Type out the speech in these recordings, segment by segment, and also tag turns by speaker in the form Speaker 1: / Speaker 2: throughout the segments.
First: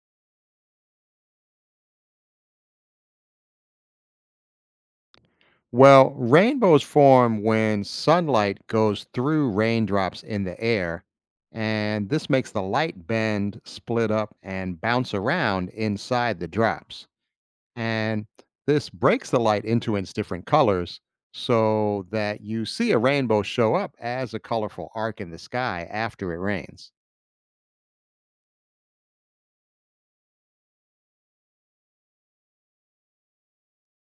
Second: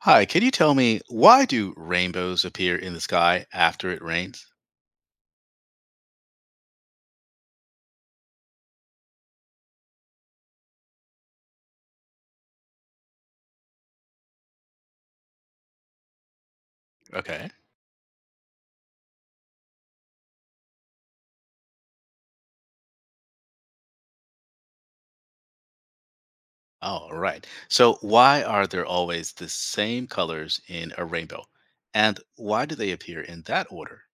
Speaker 1: Hi, can you tell me why do rainbows appear in the sky after it rains?
Speaker 2: Well, rainbows form when sunlight goes through raindrops in the air, and this makes the light bend, split up, and bounce around inside the drops.
Speaker 1: Okay.
Speaker 2: And this breaks the light into its different colors so that you see a rainbow show up as a colorful arc in the sky after it rains.
Speaker 1: All right. So why are there always the same colors in a rainbow? And why do they appear in that order?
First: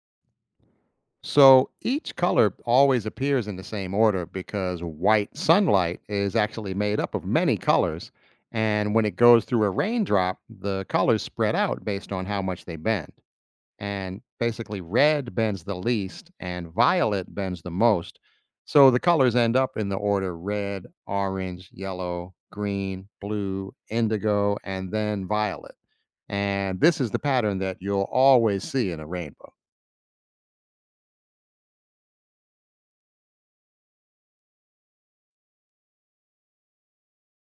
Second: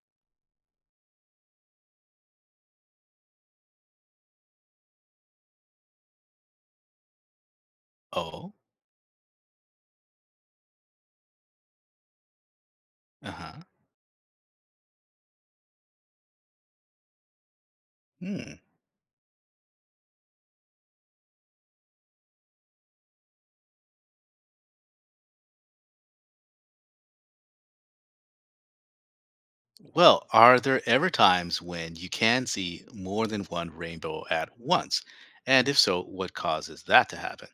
Speaker 2: So each color always appears in the same order because white sunlight is actually made up of many colors.
Speaker 1: Oh,
Speaker 2: And when it goes through a raindrop, the colors spread out based on how much they bend.
Speaker 1: uh-huh.
Speaker 2: And basically, red bends the least and violet bends the most.
Speaker 1: Hmm.
Speaker 2: So the colors end up in the order red, orange, yellow, green, blue, indigo, and then violet. And this is the pattern that you'll always see in a rainbow.
Speaker 1: Well, are there ever times when you can see more than one rainbow at once? And if so, what causes that to happen?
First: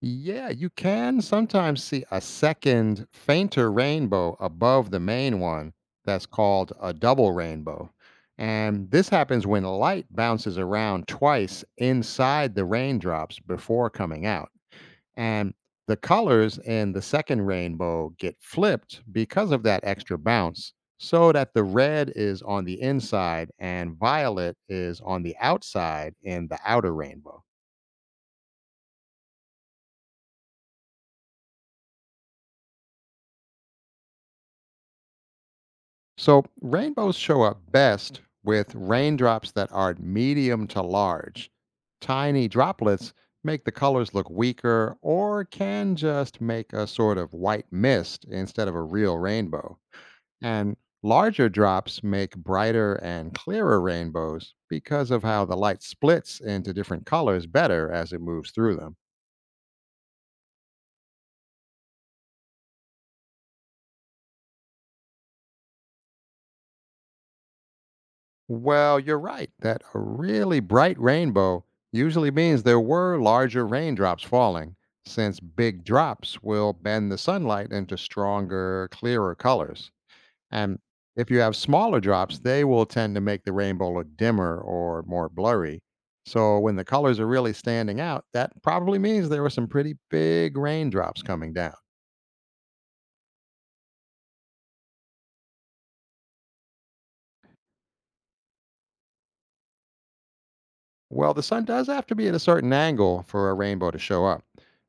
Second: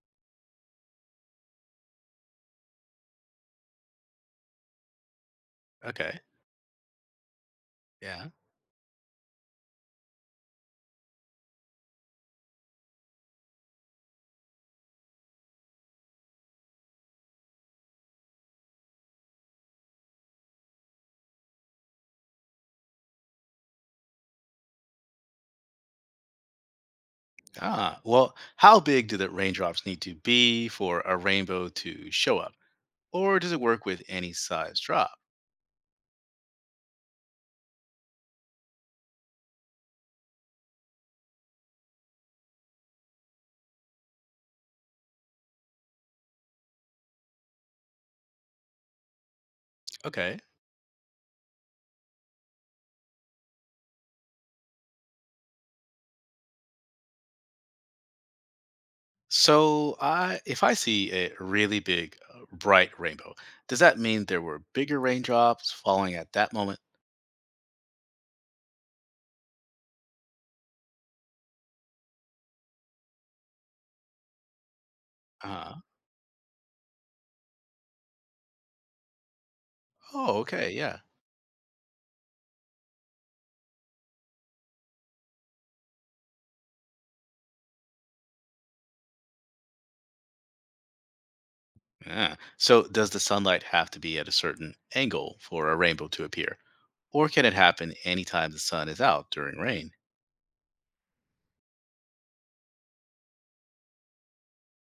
Speaker 2: Yeah, you can sometimes see a second, fainter rainbow above the main one
Speaker 1: Okay.
Speaker 2: that's called a double rainbow.
Speaker 1: Yeah.
Speaker 2: And this happens when light bounces around twice inside the raindrops before coming out. And the colors in the second rainbow get flipped because of that extra bounce, so that the red is on the inside and violet is on the outside in the outer rainbow.
Speaker 1: Ah, well, how big do the raindrops need to be for a rainbow to show up? Or does it work with any size drop?
Speaker 2: So, rainbows show up best with raindrops that are medium to large. Tiny droplets make the colors look weaker or can just make a sort of white mist instead of a real rainbow.
Speaker 1: Okay.
Speaker 2: And larger drops make brighter and clearer rainbows because of how the light splits into different colors better as it moves through them.
Speaker 1: So, I if I see a really big, bright rainbow, does that mean there were bigger raindrops falling at that moment?
Speaker 2: Well, you're right that a really bright rainbow usually means there were larger raindrops falling, since
Speaker 1: Uh,
Speaker 2: big drops will bend the sunlight into stronger, clearer colors.
Speaker 1: oh, okay,
Speaker 2: And
Speaker 1: yeah.
Speaker 2: if you have smaller drops, they will tend to make the rainbow look dimmer or more blurry. So when the colors are really standing out, that probably means there were some pretty big raindrops coming down.
Speaker 1: Yeah. So, does the sunlight have to be at a certain angle for a rainbow to appear, or can it happen anytime the sun is out during rain?
Speaker 2: Well, the sun does have to be at a certain angle for a rainbow to show up.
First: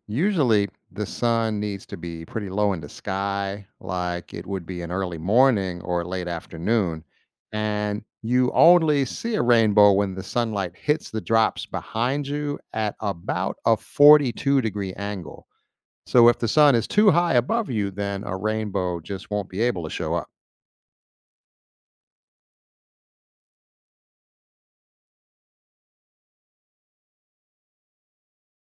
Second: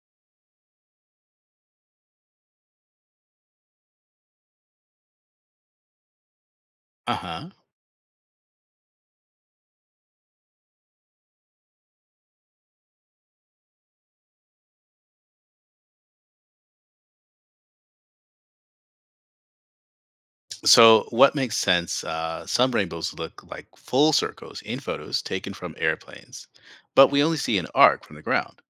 Speaker 2: Usually, the sun needs to be pretty low in the sky, like it would be in early morning or late afternoon.
Speaker 1: Uh huh.
Speaker 2: And you only see a rainbow when the sunlight hits the drops behind you at about a 42-degree angle. So, if the sun is too high above you, then a rainbow just won't be able to show up.
Speaker 1: So, what makes sense? Some rainbows look like full circles in photos taken from airplanes, but we only see an arc from the ground.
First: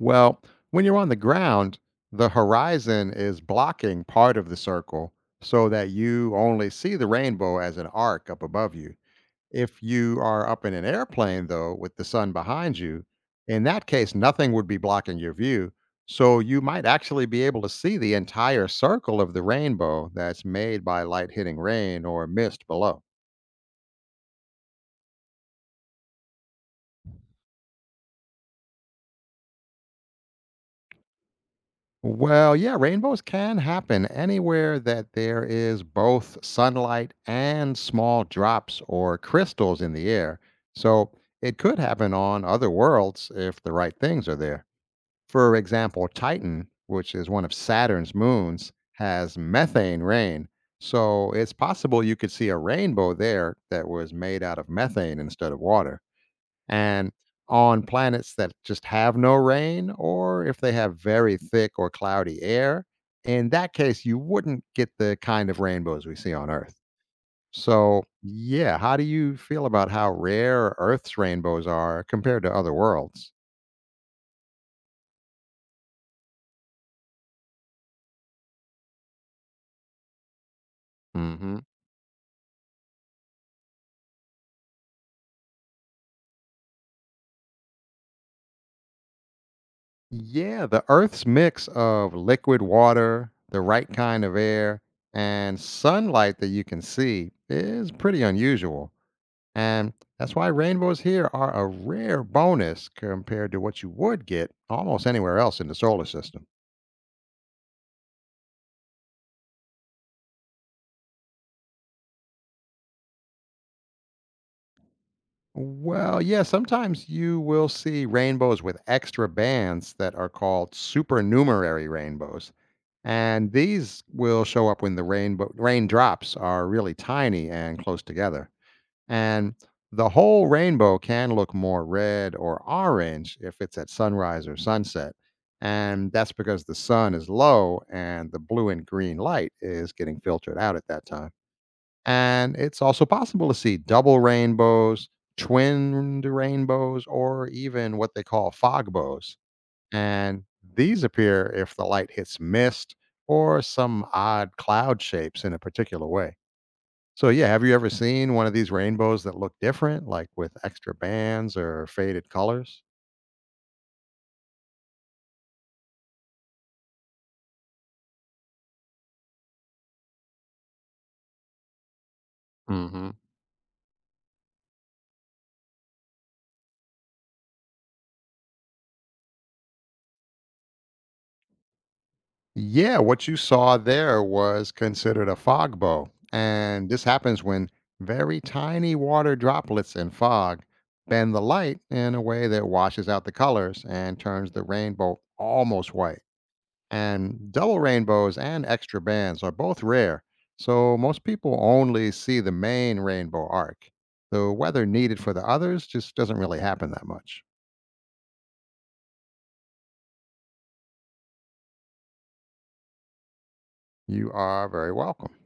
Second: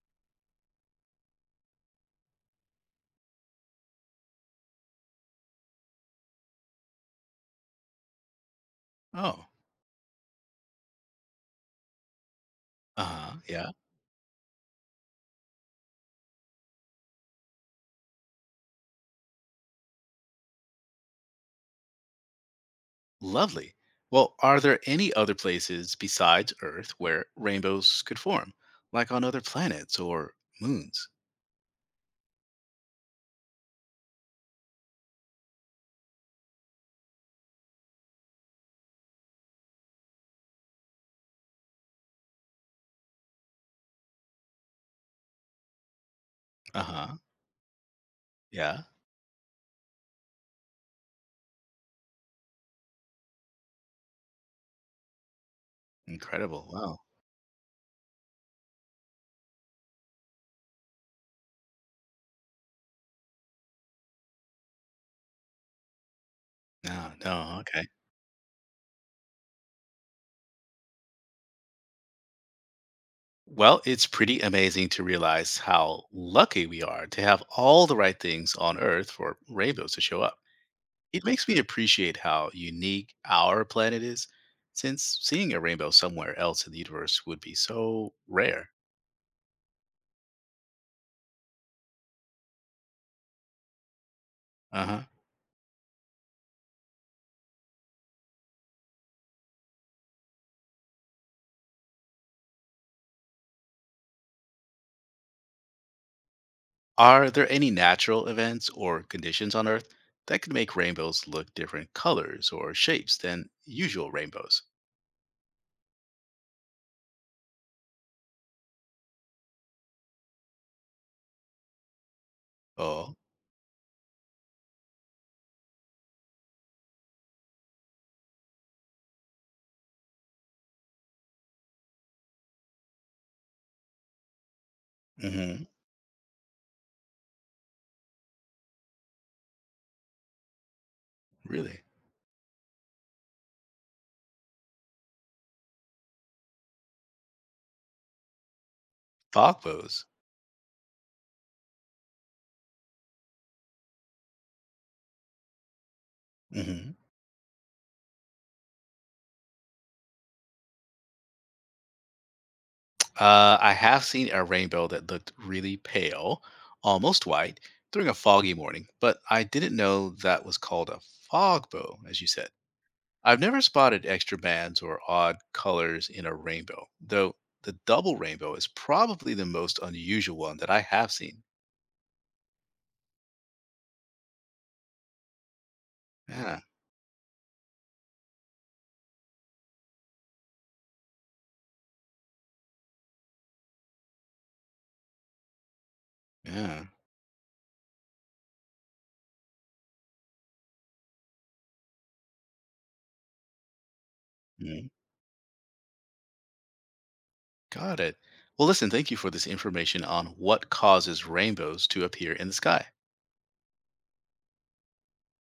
Speaker 2: Well, when you're on the ground, the horizon is blocking part of the circle so that you only see the rainbow as an arc up above you.
Speaker 1: Oh.
Speaker 2: If you are up in an airplane, though, with the sun behind you,
Speaker 1: Uh-huh.
Speaker 2: in
Speaker 1: Yeah.
Speaker 2: that case, nothing would be blocking your view. So you might actually be able to see the entire circle of the rainbow that's made by light hitting rain or mist below.
Speaker 1: Lovely. Well, are there any other places besides Earth where rainbows could form, like on other planets or moons?
Speaker 2: Well, yeah, rainbows can happen anywhere that there is both sunlight and small drops or crystals in the air. So it could happen on other worlds if the right things are there. For example, Titan, which
Speaker 1: Uh-huh.
Speaker 2: is one of Saturn's moons,
Speaker 1: Yeah.
Speaker 2: has methane rain. So it's possible you could see a rainbow there that was made out of methane instead of water.
Speaker 1: Incredible. Wow.
Speaker 2: And on planets that just have no rain, or if they have very thick or cloudy air, in that case, you wouldn't get the kind of rainbows we see on Earth.
Speaker 1: No, no, okay.
Speaker 2: So, yeah, how do you feel about how rare Earth's rainbows are compared to other worlds?
Speaker 1: Well, it's pretty amazing to realize how lucky we are to have all the right things on Earth for rainbows to show up. It makes me
Speaker 2: Hmm.
Speaker 1: appreciate how unique our planet is, since seeing a rainbow somewhere else in the universe would be so rare.
Speaker 2: Yeah, the Earth's mix of liquid water, the right kind of air,
Speaker 1: Uh huh.
Speaker 2: and sunlight that you can see is pretty unusual. And that's why rainbows here are a rare bonus compared to what you would get almost anywhere else in the solar system.
Speaker 1: Are there any natural events or conditions on Earth that could make rainbows look different colors or shapes than usual rainbows?
Speaker 2: Well, yeah, sometimes you will see rainbows with extra bands that are called supernumerary rainbows.
Speaker 1: Oh.
Speaker 2: And these will show up when the rainbow raindrops are really tiny and close together. And the whole rainbow can look more red or orange if it's at sunrise or sunset.
Speaker 1: Hmm.
Speaker 2: And that's because the sun is low and the blue and green light is getting filtered out at that time.
Speaker 1: Really?
Speaker 2: And it's also possible to see double rainbows, twinned rainbows, or even what they call fog bows.
Speaker 1: Fogbows.
Speaker 2: And these appear if the light hits mist or some odd cloud shapes in a particular way.
Speaker 1: Hmm.
Speaker 2: So yeah, have you ever seen one of these rainbows that look different, like with extra bands or faded colors?
Speaker 1: I have seen a rainbow that looked really pale, almost white, during a foggy morning, but I didn't know that was called a fogbow, as you said.
Speaker 2: Hmm.
Speaker 1: I've never spotted extra bands or odd colors in a rainbow, though the double rainbow is probably the most unusual one that I have seen.
Speaker 2: Yeah, what you saw there was considered a fog bow.
Speaker 1: Yeah,
Speaker 2: And this happens when very tiny water droplets in fog bend the light in a way that washes out the colors and turns the rainbow almost white.
Speaker 1: yeah,
Speaker 2: And double rainbows and extra bands are both rare, so most people only see the main rainbow arc. The
Speaker 1: yeah.
Speaker 2: weather needed for the others just doesn't really happen that much.
Speaker 1: Got it. Well, listen, thank you for this information on what causes rainbows to appear in the sky.
Speaker 2: You are very welcome.